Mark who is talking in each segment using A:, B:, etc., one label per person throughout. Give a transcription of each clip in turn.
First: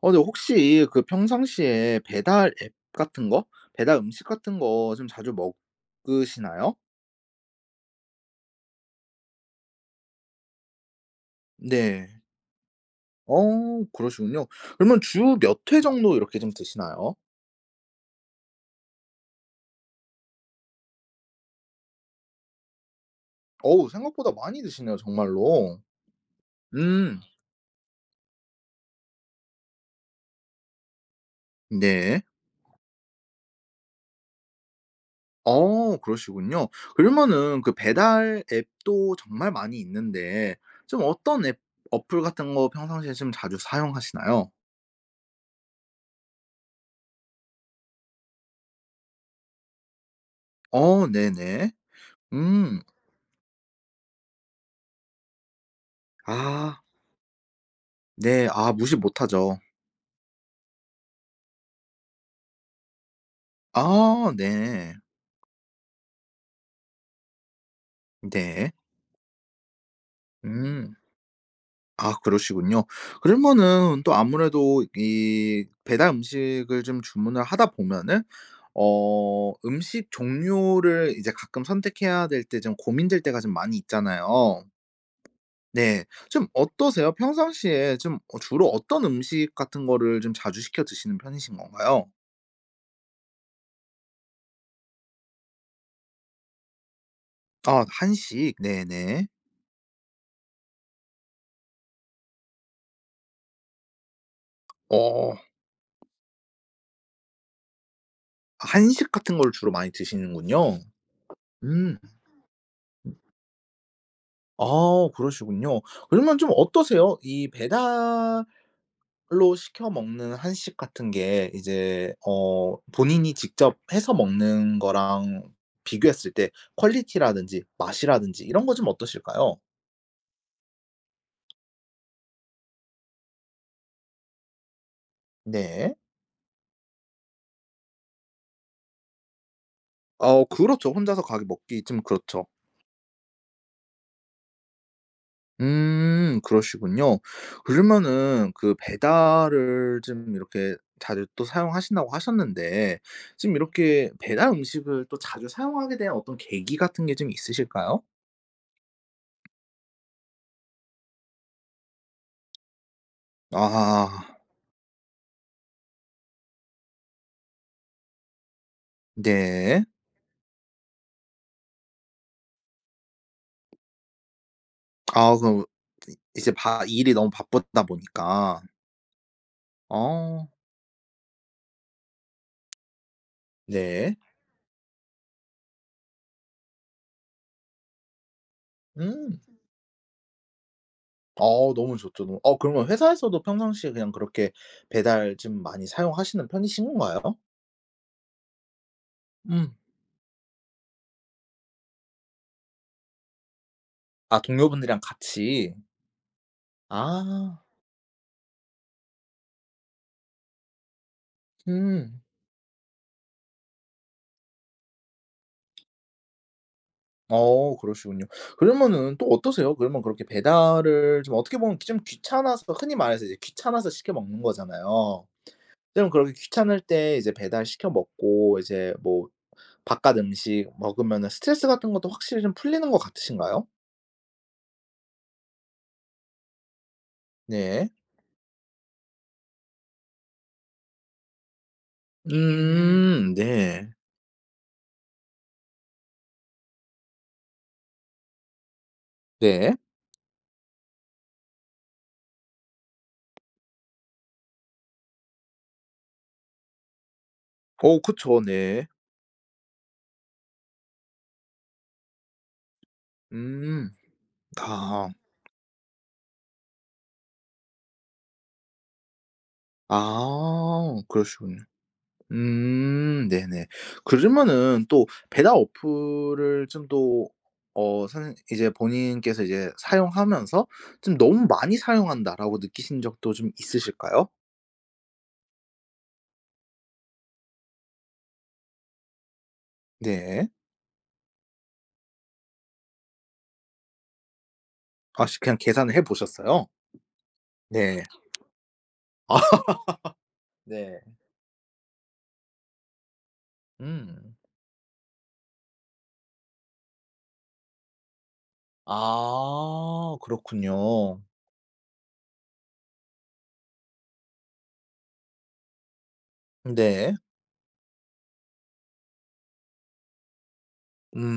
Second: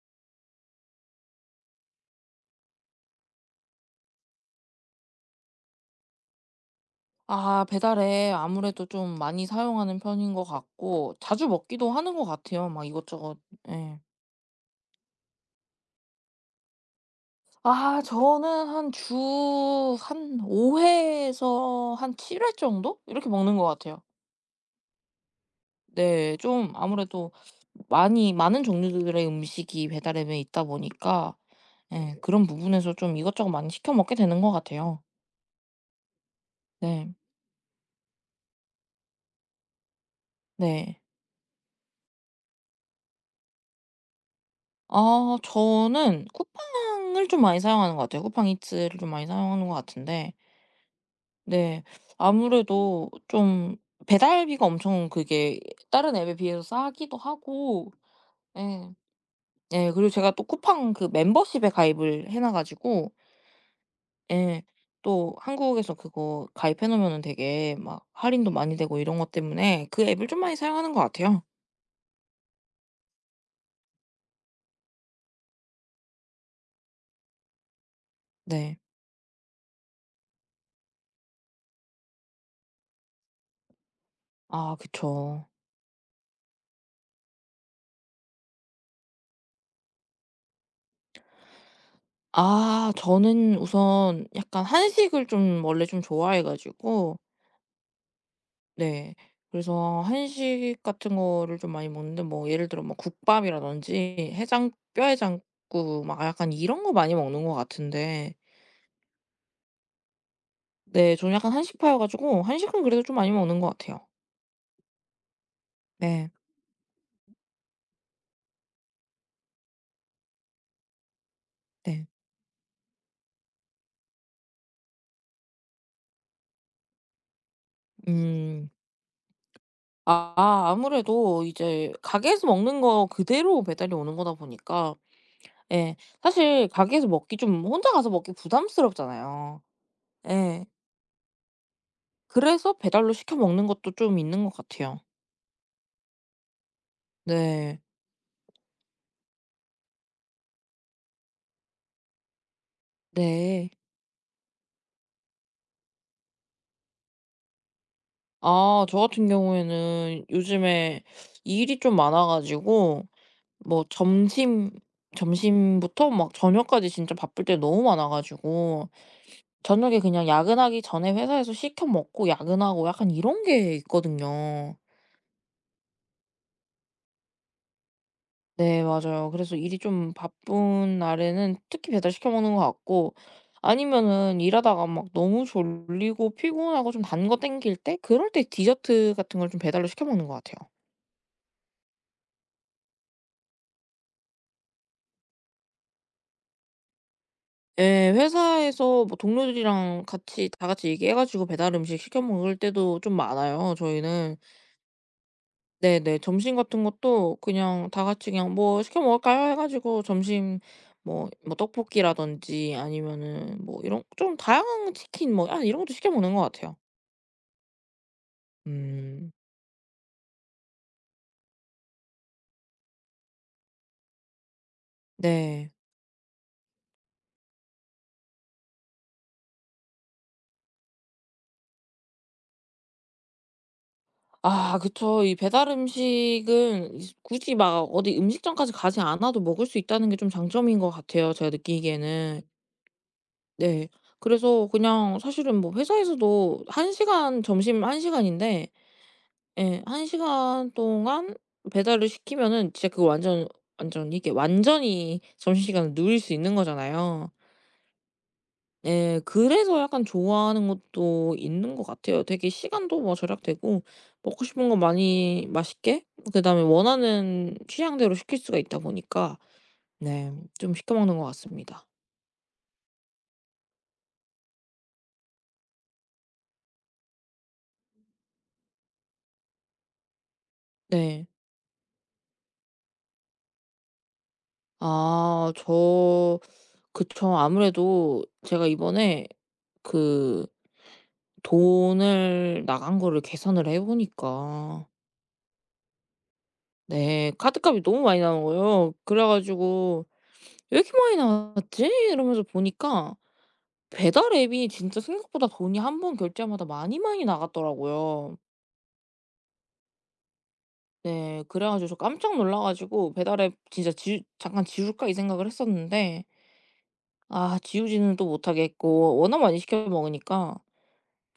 A: 근데 혹시 그 평상시에 배달 앱 같은 거? 배달 음식 같은 거 좀 자주 먹으시나요?
B: 아 배달에 아무래도 좀 많이 사용하는 편인 것 같고 자주 먹기도
A: 네.
B: 하는 것 같아요. 막 이것저것 예.
A: 그러시군요. 그러면 주 몇 회 정도 이렇게 좀 드시나요?
B: 아 저는 한 주 한 5 회에서 한 7 회 정도 이렇게 먹는 것
A: 어우
B: 같아요.
A: 생각보다 많이 드시네요 정말로.
B: 네. 좀
A: 음
B: 아무래도 많이 많은 종류들의 음식이 배달 앱에 있다 보니까 예
A: 네.
B: 그런 부분에서 좀 이것저것 많이 시켜 먹게 되는 것 같아요.
A: 그러시군요.
B: 네.
A: 그러면은 그 배달 앱도 정말 많이 있는데
B: 네.
A: 좀 어떤 앱 어플 같은 거 평상시에 좀 자주 사용하시나요?
B: 아 저는 쿠팡을 좀 많이 사용하는 것 같아요. 쿠팡 이츠를 좀 많이 사용하는 것 같은데
A: 어 네네.
B: 네.
A: 음.
B: 아무래도 좀 배달비가 엄청 그게 다른 앱에 비해서
A: 아
B: 싸기도 하고
A: 네. 아
B: 예.
A: 무시 못하죠.
B: 예 그리고 제가 또 쿠팡 그 멤버십에 가입을 해놔 가지고
A: 아
B: 예
A: 네.
B: 또 한국에서 그거 가입해 놓으면은 되게 막 할인도
A: 네.
B: 많이 되고 이런 것 때문에 그 앱을 좀 많이
A: 음.
B: 사용하는 것 같아요.
A: 아 그러시군요. 그러면은 또 아무래도 이 배달 음식을 좀 주문을 하다 보면은
B: 네.
A: 음식 종류를 이제 가끔 선택해야 될 때 좀 고민될 때가 좀 많이 있잖아요.
B: 아 그쵸.
A: 네. 좀 어떠세요? 평상시에 좀 주로 어떤 음식 같은 거를 좀 자주 시켜 드시는 편이신 건가요?
B: 아 저는 우선 약간 한식을 좀 원래 좀 좋아해 가지고
A: 아 한식.
B: 네.
A: 네네.
B: 그래서 한식 같은 거를 좀 많이 먹는데 뭐 예를 들어 뭐 국밥이라든지 해장
A: 어
B: 뼈해장국 막 약간 이런 거 많이 먹는 것 같은데
A: 한식 같은 걸 주로 많이 드시는군요.
B: 네 저는 약간
A: 음.
B: 한식파여 가지고 한식은 그래도 좀 많이 먹는 것 같아요.
A: 아 그러시군요.
B: 네.
A: 그러면 좀 어떠세요? 이 배달로 시켜 먹는 한식 같은 게
B: 네.
A: 이제 본인이 직접 해서 먹는 거랑 비교했을 때 퀄리티라든지 맛이라든지 이런
B: 음.
A: 거 좀 어떠실까요?
B: 아무래도 이제 가게에서 먹는 거 그대로 배달이 오는 거다 보니까
A: 네.
B: 예 사실 가게에서 먹기 좀 혼자 가서 먹기 부담스럽잖아요.
A: 어
B: 예.
A: 그렇죠. 혼자서 가게 먹기 좀 그렇죠.
B: 그래서 배달로 시켜 먹는 것도 좀 있는 것 같아요.
A: 그러시군요.
B: 네.
A: 그러면은 그 배달을 좀 이렇게 자주 또 사용하신다고 하셨는데 지금
B: 네.
A: 이렇게 배달 음식을 또 자주 사용하게 된 어떤 계기 같은 게 좀 있으실까요?
B: 아 저 같은 경우에는 요즘에 일이 좀 많아 가지고 뭐
A: 아
B: 점심부터 막 저녁까지 진짜 바쁠 때 너무 많아 가지고
A: 네.
B: 저녁에 그냥 야근하기 전에 회사에서 시켜 먹고 야근하고 약간 이런 게 있거든요.
A: 아 그럼 이제 바 일이 너무 바쁘다 보니까.
B: 네 맞아요. 그래서 일이 좀
A: 어
B: 바쁜 날에는 특히 배달시켜 먹는 것 같고
A: 네.
B: 아니면은 일하다가 막 너무 졸리고 피곤하고 좀 단거 땡길 때 그럴 때 디저트
A: 음.
B: 같은 걸 좀 배달로 시켜 먹는 것 같아요.
A: 어 너무 좋죠. 너무 어 그러면 회사에서도 평상시에 그냥 그렇게 배달 좀 많이 사용하시는 편이신 건가요?
B: 예. 회사에서 뭐
A: 음.
B: 동료들이랑 같이 다 같이 얘기해 가지고 배달 음식 시켜 먹을 때도 좀 많아요 저희는.
A: 아 동료분들이랑 같이.
B: 네네. 점심 같은 것도
A: 아.
B: 그냥 다 같이 그냥 "뭐 시켜 먹을까요?" 해 가지고 점심 뭐 뭐
A: 음.
B: 떡볶이라든지 아니면은 뭐 이런 좀 다양한 치킨 뭐 아 이런 것도 시켜 먹는 것 같아요.
A: 어 그러시군요. 그러면은 또
B: 음.
A: 어떠세요? 그러면 그렇게 배달을 좀 어떻게 보면 좀 귀찮아서 흔히 말해서 이제 귀찮아서 시켜 먹는 거잖아요.
B: 네.
A: 그럼 그렇게 귀찮을 때 이제 배달 시켜 먹고 이제 뭐 바깥 음식 먹으면은 스트레스 같은 것도 확실히 좀 풀리는 것 같으신가요?
B: 아 그쵸. 이 배달 음식은 이 굳이 막
A: 네.
B: 어디 음식점까지 가지 않아도 먹을 수 있다는 게 좀 장점인 것 같아요 제가 느끼기에는. 네.
A: 네.
B: 그래서 그냥 사실은 뭐 회사에서도 한 시간 점심 한 시간인데
A: 네.
B: 예 한 시간 동안 배달을 시키면은 진짜 그거 완전 완전 이게 완전히 점심시간을 누릴 수 있는 거잖아요.
A: 어 그쵸. 네.
B: 예. 그래서 약간 좋아하는 것도 있는 것 같아요. 되게 시간도 뭐 절약되고
A: 음.
B: 먹고 싶은 거
A: 아.
B: 많이 맛있게 그다음에 원하는 취향대로 시킬 수가 있다 보니까 네 좀
A: 아
B: 시켜 먹는 것
A: 그러시군요.
B: 같습니다.
A: 네네. 그러면은 또 배달 어플을 좀 또 어 선 이제 본인께서 이제 사용하면서 좀
B: 네.
A: '너무 많이 사용한다.'라고 느끼신 적도 좀 있으실까요?
B: 아저 그쵸. 아무래도 제가 이번에 그
A: 네.
B: 돈을 나간 거를 계산을 해 보니까
A: 아시 그냥 계산을 해 보셨어요?
B: 네 카드값이 너무
A: 네.
B: 많이 나온 거예요. 그래
A: 아
B: 가지고 '왜 이렇게
A: 네.
B: 많이 나왔지?' 이러면서 보니까 배달
A: 음.
B: 앱이 진짜 생각보다 돈이 한 번 결제하마다 많이 많이 나갔더라고요.
A: 아 그렇군요.
B: 네. 그래 가지고 저 깜짝 놀라 가지고 배달 앱 진짜 지 '잠깐 지울까.' 이 생각을 했었는데
A: 네.
B: 아 지우지는 또 못하겠고 워낙 많이 시켜 먹으니까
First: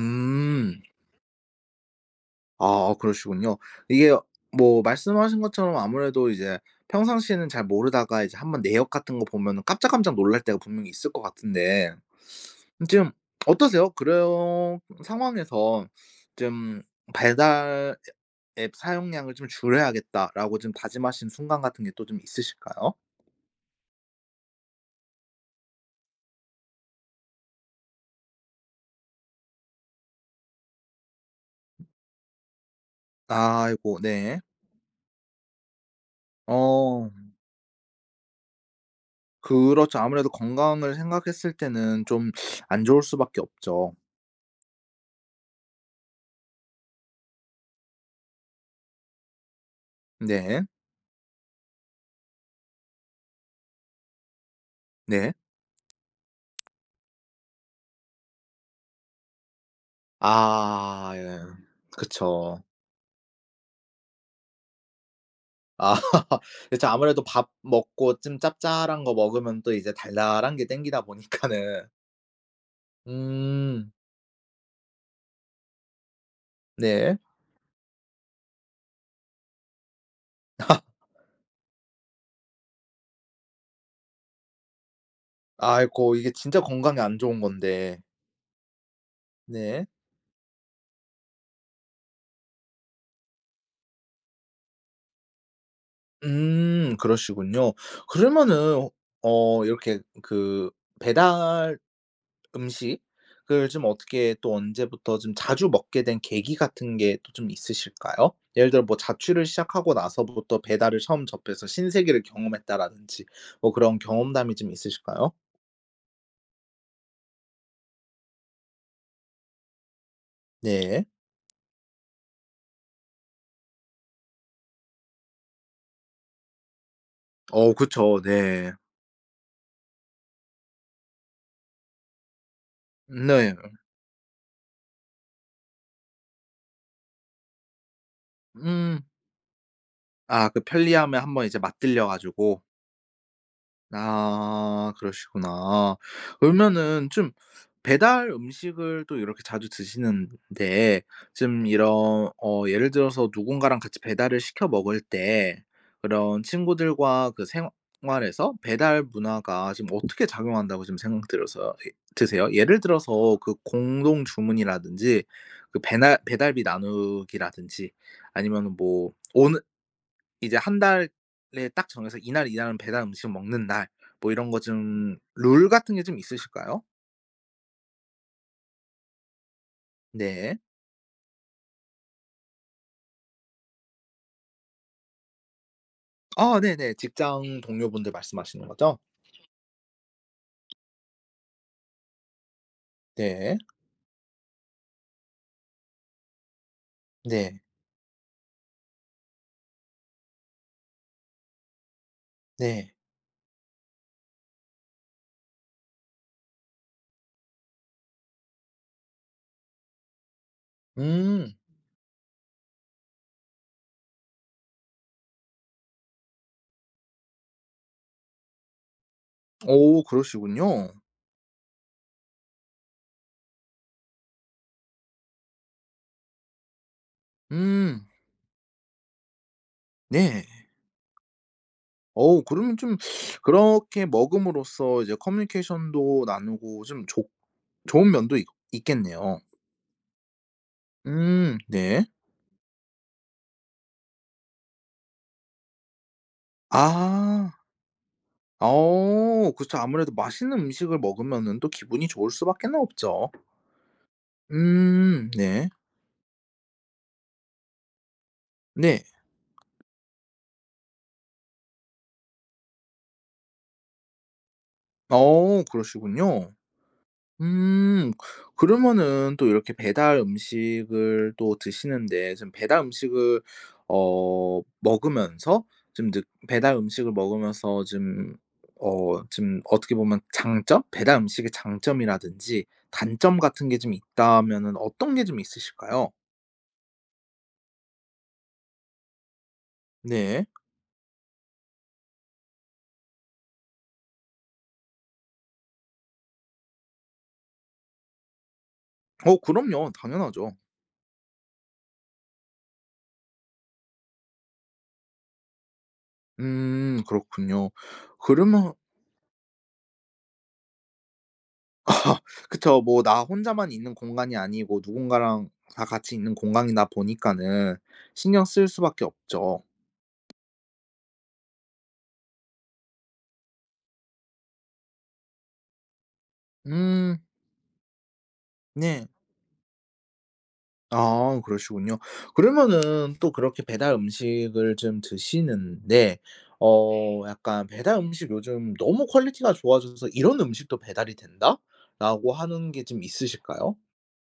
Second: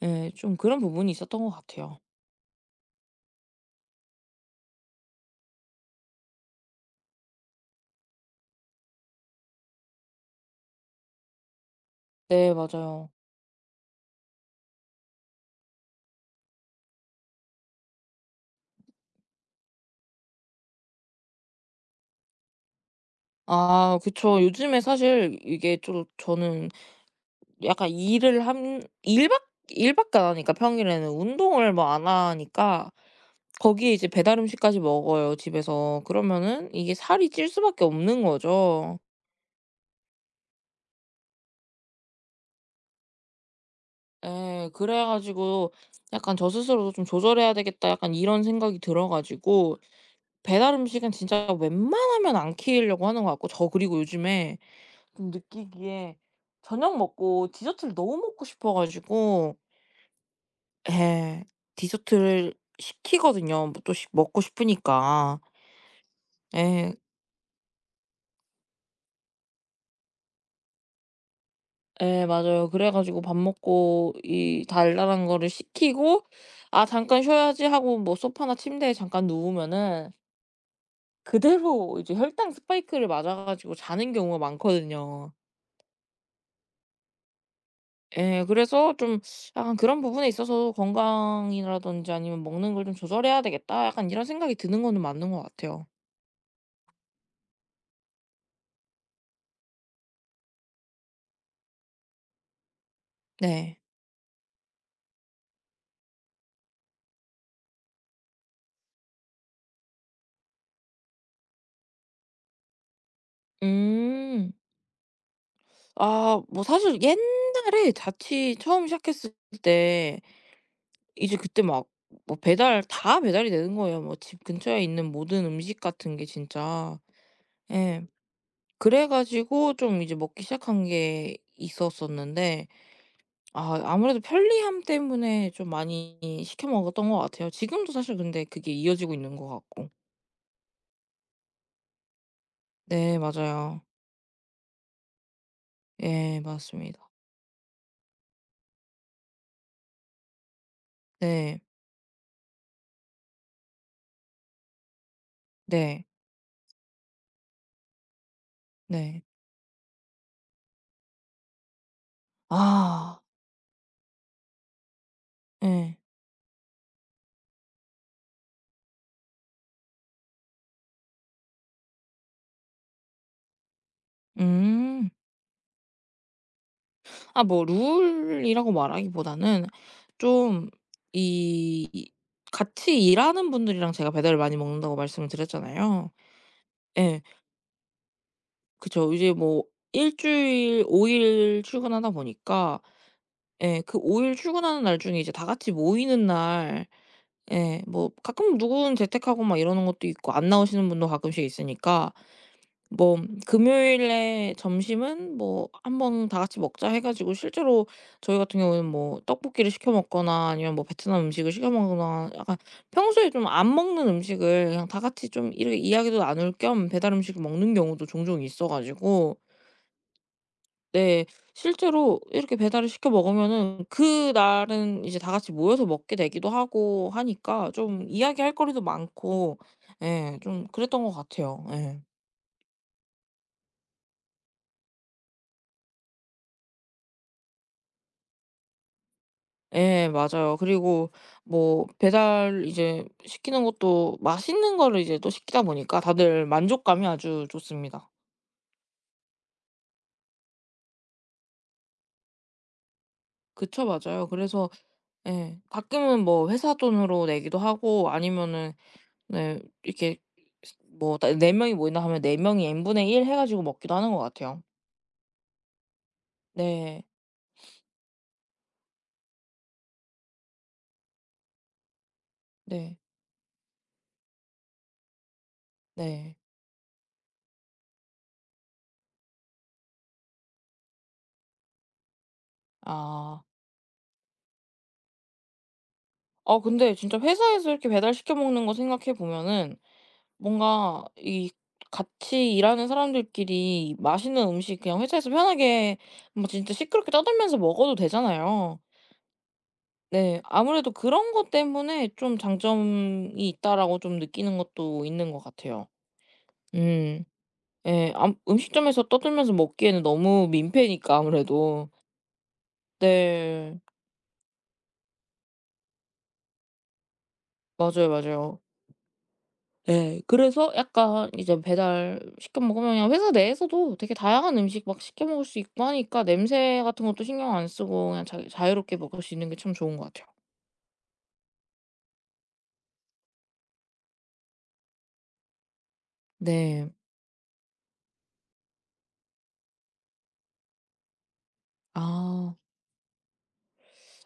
B: 네 좀 그런 부분이 있었던 것 같아요.
A: 아 그러시군요. 이게 뭐 말씀하신 것처럼 아무래도 이제 평상시에는 잘 모르다가 이제 한번 내역 같은 거 보면은 깜짝깜짝 놀랄 때가 분명히 있을 것 같은데
B: 네 맞아요.
A: 지금 어떠세요? 그런 상황에서 좀 '배달 앱 사용량을 좀 줄여야겠다.'라고 좀 다짐하신 순간 같은 게 또 좀 있으실까요?
B: 아 그쵸. 요즘에 사실 이게 좀 저는 약간 일을 한 일밖 일밖에 안 하니까 평일에는 운동을 뭐 안 하니까 거기에
A: 아이고
B: 이제 배달
A: 네.
B: 음식까지 먹어요 집에서. 그러면은 이게
A: 어
B: 살이 찔 수밖에 없는 거죠.
A: 그렇죠. 아무래도 건강을 생각했을 때는 좀 안 좋을 수밖에 없죠.
B: 예. 그래 가지고 약간 '저 스스로도 좀 조절해야 되겠다.' 약간 이런 생각이 들어 가지고
A: 네.
B: 배달 음식은 진짜 웬만하면 안 키우려고 하는 것 같고 저 그리고 요즘에 좀
A: 네.
B: 느끼기에 저녁 먹고 디저트를 너무 먹고 싶어 가지고
A: 아 예.
B: 예. 디저트를
A: 그쵸.
B: 시키거든요, 뭐 또 시 먹고 싶으니까.
A: 아 그쵸.
B: 예.
A: 아무래도 밥 먹고 좀 짭짤한 거 먹으면 또 이제 달달한 게 땡기다 보니까는
B: 예 맞아요. 그래 가지고 밥
A: 음
B: 먹고 이 달달한 거를 시키고 '아
A: 네.
B: 잠깐 쉬어야지.' 하고 뭐 소파나 침대에 잠깐 누우면은 그대로 이제 혈당 스파이크를 맞아 가지고 자는 경우가 많거든요.
A: 아이고 이게 진짜 건강에 안 좋은 건데.
B: 예. 그래서 좀 약간
A: 네.
B: 그런 부분에 있어서 '건강이라든지 아니면 먹는 걸 좀 조절해야 되겠다.' 약간 이런 생각이 드는 거는 맞는 것 같아요.
A: 그러시군요. 그러면은 어 이렇게 그 배달 음식을
B: 네.
A: 좀 어떻게 또 언제부터 좀 자주 먹게 된 계기 같은 게 또 좀 있으실까요? 예를 들어 뭐 자취를 시작하고 나서부터 배달을 처음 접해서 신세계를 경험했다라든지 뭐 그런
B: 음.
A: 경험담이 좀 있으실까요?
B: 아 뭐 사실 옛날에 자취 처음 시작했을 때
A: 네.
B: 이제 그때 막 뭐 배달 다 배달이 되는 거예요. 뭐 집 근처에 있는 모든 음식 같은 게 진짜.
A: 어
B: 예.
A: 그쵸. 네.
B: 그래 가지고 좀 이제 먹기 시작한 게 있었었는데
A: 네.
B: 아 아무래도 편리함 때문에 좀 많이 시켜 먹었던 것 같아요. 지금도 사실 근데 그게
A: 음.
B: 이어지고 있는 것 같고.
A: 아 그 편리함에 한번 이제 맛들려 가지고
B: 네 맞아요.
A: 아 그러시구나.
B: 예 맞습니다.
A: 그러면은 좀 배달 음식을 또 이렇게 자주 드시는데
B: 네.
A: 좀 이런 예를 들어서 누군가랑 같이 배달을 시켜 먹을 때
B: 네.
A: 그런 친구들과 그 생활에서 배달
B: 네.
A: 문화가 지금 어떻게 작용한다고 지금 생각 들어서 드세요? 예를
B: 아
A: 들어서 그 공동 주문이라든지 그
B: 예.
A: 배달비 나누기라든지 아니면뭐오늘 이제 한 달에 딱 정해서 이날 이날은 배달 음식 먹는 날 뭐 이런 거
B: 음.
A: 좀 룰 같은 게 좀 있으실까요?
B: 아 뭐 룰이라고 말하기보다는
A: 네.
B: 좀 이 이- 같이 일하는 분들이랑 제가 배달을 많이 먹는다고 말씀을 드렸잖아요.
A: 아 네네.
B: 예.
A: 직장 동료분들 말씀하시는 거죠?
B: 그쵸. 이제 뭐 일 주일 5일 출근하다 보니까
A: 네.
B: 예. 그 5일 출근하는 날 중에 이제 다 같이 모이는 날
A: 네.
B: 예 뭐 가끔 누군 재택하고 막 이러는 것도 있고 안 나오시는 분도 가끔씩 있으니까
A: 네.
B: 뭐 금요일에 점심은 뭐 "한번 다 같이 먹자." 해 가지고 실제로 저희 같은 경우는 뭐 떡볶이를 시켜 먹거나 아니면 뭐 베트남 음식을
A: 음.
B: 시켜 먹거나 약간 평소에 좀 안 먹는 음식을 그냥 다 같이 좀 이렇게 이야기도 나눌 겸 배달 음식을 먹는 경우도 종종 있어 가지고
A: 오 그러시군요.
B: 네. 실제로 이렇게 배달을 시켜 먹으면은 그날은 이제 다 같이 모여서 먹게 되기도 하고 하니까 좀
A: 음.
B: 이야기할 거리도 많고 예
A: 네.
B: 좀 그랬던 것 같아요. 예.
A: 그러면 좀 그렇게 먹음으로써 이제 커뮤니케이션도 나누고 좀 좋 좋은 면도 있 있겠네요.
B: 예 맞아요. 그리고 뭐
A: 네.
B: 배달 이제 시키는 것도 맛있는 거를 이제 또 시키다 보니까 다들 만족감이 아주
A: 아.
B: 좋습니다.
A: 어그죠 아무래도 맛있는 음식을 먹으면은 또 기분이 좋을 수밖에 없죠.
B: 그쵸. 맞아요. 그래서 예
A: 네.
B: 가끔은 뭐 회사 돈으로 내기도 하고 아니면은
A: 네.
B: 네. 이렇게 뭐 다 4 명이 모인다 하면 4 명이 n 분의 1 해 가지고 먹기도 하는 것 같아요.
A: 어 그러시군요.
B: 네.
A: 음 그러면은 또 이렇게 배달 음식을 또 드시는데 지금 배달
B: 네.
A: 음식을 어 먹으면서 지금 느
B: 네.
A: 배달 음식을 먹으면서 지금 어떻게 보면 장점? 배달 음식의 장점이라든지 단점
B: 아.
A: 같은 게 좀 있다면은 어떤 게 좀 있으실까요?
B: 아 근데 진짜 회사에서 이렇게 배달시켜 먹는 거 생각해 보면은
A: 네.
B: 뭔가 이 같이 일하는 사람들끼리 맛있는 음식 그냥 회사에서 편하게 뭐 진짜 시끄럽게 떠들면서 먹어도 되잖아요.
A: 어 그럼요.
B: 네.
A: 당연하죠.
B: 아무래도 그런 것 때문에 좀 '장점이 있다.'라고 좀 느끼는 것도 있는 것 같아요. 음.
A: 그렇군요.
B: 예. 암
A: 그러면
B: 음식점에서 떠들면서 먹기에는 너무 민폐니까 아무래도.
A: 아 그쵸. 뭐 나 혼자만
B: 네.
A: 있는 공간이 아니고 누군가랑 다 같이 있는 공간이다 보니까는
B: 맞아요,
A: 신경
B: 맞아요.
A: 쓸 수밖에 없죠.
B: 네, 그래서 약간 이제 배달 시켜 먹으면 그냥 회사 내에서도 되게 다양한 음식 막 시켜 먹을 수 있고 하니까 냄새 같은
A: 음
B: 것도 신경 안 쓰고 그냥 자 자유롭게
A: 네.
B: 먹을 수 있는 게 참 좋은 것 같아요.
A: 아 그러시군요. 그러면은 또 그렇게 배달 음식을 좀 드시는데 네.
B: 네.
A: 어 약간 '배달 음식 요즘 너무 퀄리티가 좋아져서 이런 음식도 배달이 된다?'라고
B: 아.
A: 하는 게 좀 있으실까요?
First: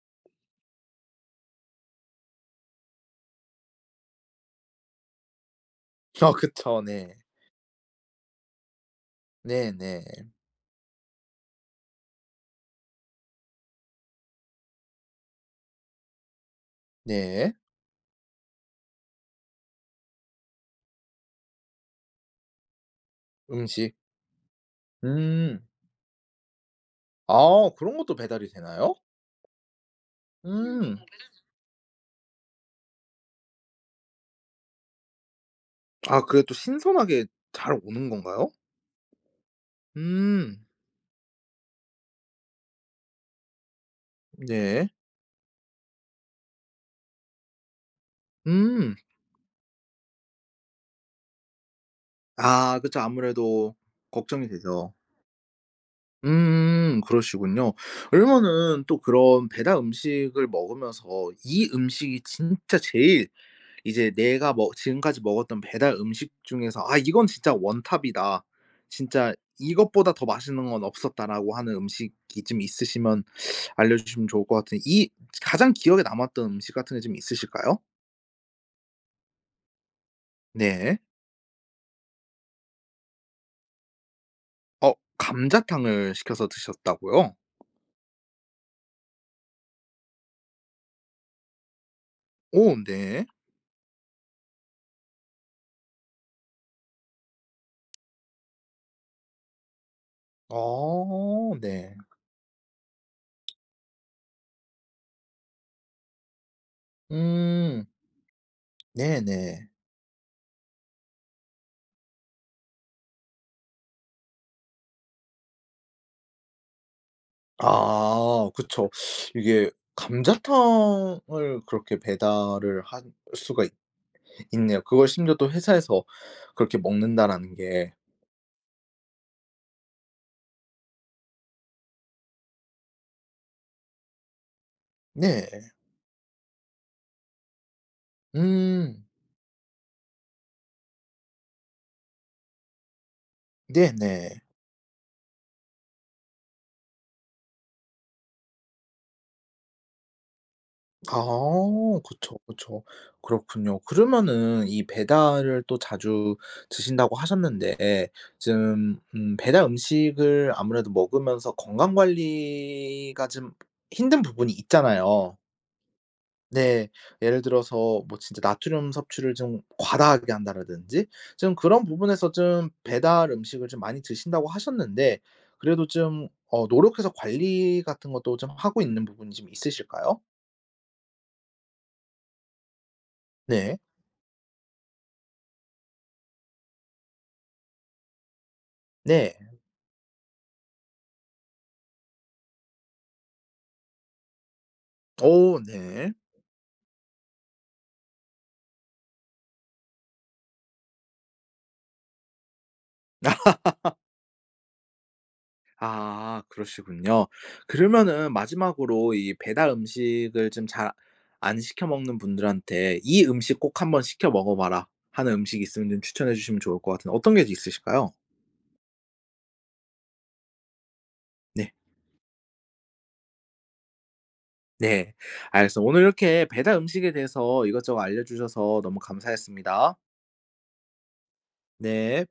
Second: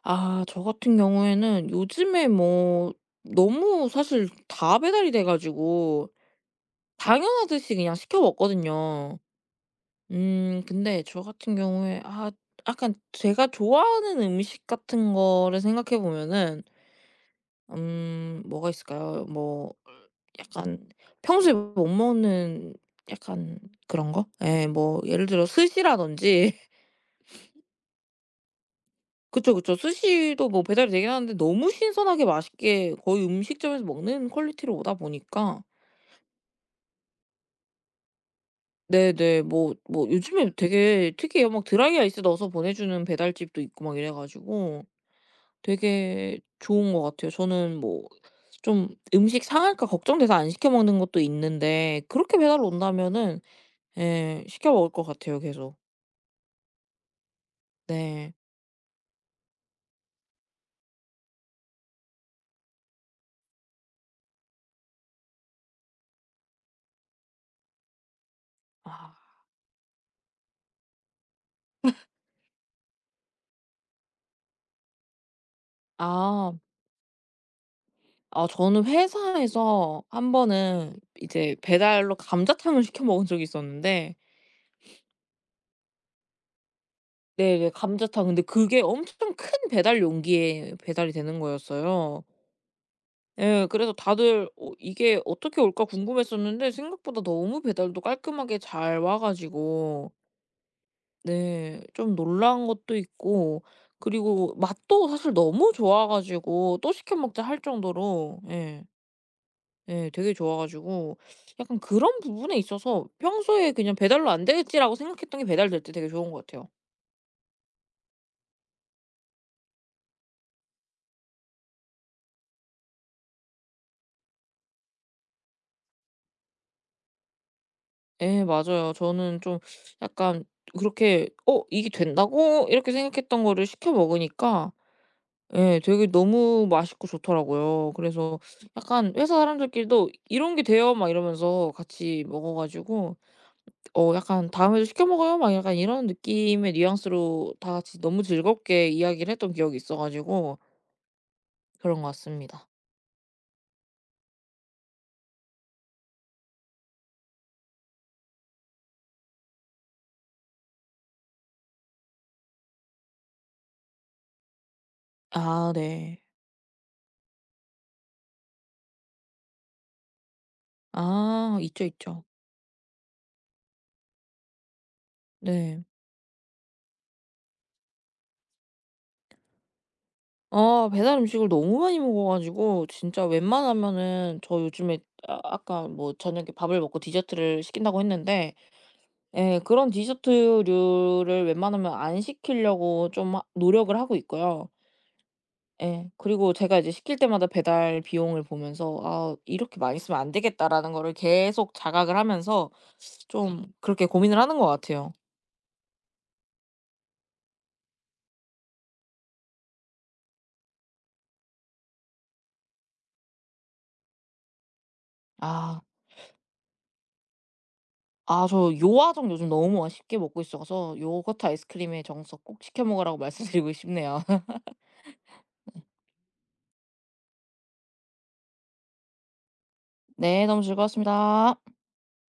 B: 아 저 같은 경우에는 요즘에 뭐 너무 사실 다 배달이 돼 가지고
A: 아 그쵸. 네.
B: 당연하듯이 그냥 시켜 먹거든요.
A: 네네.
B: 근데 저 같은 경우에 아 약간 제가 좋아하는 음식 같은 거를 생각해 보면은
A: 네.
B: 뭐가 있을까요? 뭐 약간 평소에 못 먹는 약간
A: 음식.
B: 그런 거? 예 뭐 예를 들어
A: 음.
B: 스시라든지
A: 아 그런 것도 배달이 되나요?
B: 그쵸, 그쵸. 스시도 뭐
A: 음.
B: 배달이
A: 음.
B: 되긴 하는데 너무 신선하게 맛있게 거의 음식점에서 먹는 퀄리티로 오다 보니까
A: 아 그래도 신선하게 잘 오는 건가요?
B: 네네. 뭐 뭐 요즘에
A: 음.
B: 되게 특이해요. 막 드라이 아이스 넣어서 보내주는 배달집도 있고 막 이래 가지고
A: 네.
B: 되게 좋은 것 같아요. 저는 뭐 좀
A: 음.
B: 음식 상할까 걱정돼서 안 시켜 먹는 것도 있는데 그렇게 배달
A: 아 그쵸.
B: 온다면은
A: 아무래도
B: 예
A: 걱정이
B: 시켜 먹을
A: 되죠.
B: 것 같아요 계속.
A: 그러시군요.
B: 네.
A: 그러면은 또 그런 배달 음식을 먹으면서 이 음식이 진짜 제일 이제 내가 먹 지금까지 먹었던 배달 음식 중에서 '아 이건 진짜 원탑이다.
B: 아.
A: 진짜 이것보다 더 맛있는 건 없었다.'라고 하는 음식이 좀 있으시면 알려주시면 좋을 것 같은데 이 가장 기억에 남았던
B: 아.
A: 음식 같은 게 좀 있으실까요?
B: 아 저는 회사에서 한 번은
A: 네.
B: 이제 배달로 감자탕을 시켜 먹은 적이 있었는데
A: 어 감자탕을 시켜서 드셨다고요?
B: 네네 감자탕 근데 그게 엄청 큰 배달 용기에 배달이 되는 거였어요.
A: 오 네.
B: 예. 그래서 다들 어 이게 어떻게 올까 궁금했었는데 생각보다 너무 배달도 깔끔하게 잘 와 가지고
A: 아
B: 네
A: 네.
B: 좀 놀란 것도 있고 그리고 맛도 사실 너무 좋아 가지고 '또 시켜 먹자.' 할
A: 음.
B: 정도로 예.
A: 네네.
B: 예 되게 좋아 가지고 약간 그런 부분에 있어서 평소에 그냥 '배달로 안 되겠지.'라고 생각했던 게 배달될 때 되게 좋은 것 같아요.
A: 아 그쵸. 이게 감자탕을 그렇게 배달을 할 수가 있네요. 그걸 심지어 또 회사에서 그렇게 먹는다라는 게.
B: 예 맞아요. 저는 좀 약간 그렇게 '어 이게 된다고?' 이렇게 생각했던 거를 시켜 먹으니까
A: 네.
B: 예. 되게 너무 맛있고 좋더라고요. 그래서
A: 음.
B: 약간 회사 사람들끼리도 "이런 게 돼요." 막 이러면서 같이 먹어 가지고 어
A: 네네.
B: 약간 "다음에도 시켜 먹어요." 막 약간 이런 느낌의 뉘앙스로 다 같이 너무 즐겁게 이야기를 했던 기억이 있어 가지고
A: 아
B: 그런 것
A: 그쵸,
B: 같습니다.
A: 그쵸. 그렇군요. 그러면은 이 배달을 또 자주 드신다고 하셨는데 지금 배달 음식을 아무래도 먹으면서 건강 관리가 좀 힘든 부분이 있잖아요.
B: 아 네.
A: 네. 예를 들어서 뭐 진짜 나트륨 섭취를 좀 과다하게 한다라든지 좀
B: 아
A: 그런
B: 있죠, 있죠.
A: 부분에서 좀 배달 음식을 좀 많이 드신다고 하셨는데
B: 네.
A: 그래도 좀 노력해서 관리 같은 것도 좀 하고 있는 부분이 좀 있으실까요?
B: 아 배달 음식을 너무 많이 먹어 가지고 진짜
A: 네.
B: 웬만하면은 저 요즘에 아 아까 뭐 저녁에 밥을 먹고 디저트를 시킨다고 했는데
A: 네.
B: 예. 그런 디저트류를 웬만하면 안 시키려고 좀 하 노력을 하고 있고요.
A: 어
B: 예.
A: 네.
B: 그리고 제가 이제 시킬 때마다 배달 비용을 보면서 '아 이렇게 많이 쓰면 안 되겠다.'라는 거를 계속 자각을 하면서 좀 그렇게 고민을 하는 것 같아요.
A: 아 그러시군요. 그러면은 마지막으로 이 배달 음식을 좀 잘 안 시켜 먹는 분들한테 "이 음식 꼭 한번 시켜 먹어 봐라." 하는 음식이
B: 아.
A: 있으면 좀 추천해 주시면 좋을 것 같은데 어떤 게 있으실까요?
B: 아 저 요아정 요즘 너무 맛있게 먹고 있어서 요거트
A: 네.
B: 아이스크림의 정석 꼭 시켜 먹으라고 말씀드리고 싶네요.
A: 네. 알겠습니다. 오늘 이렇게 배달 음식에 대해서 이것저것 알려주셔서 너무 감사했습니다.
B: 네. 너무 즐거웠습니다.
A: 네.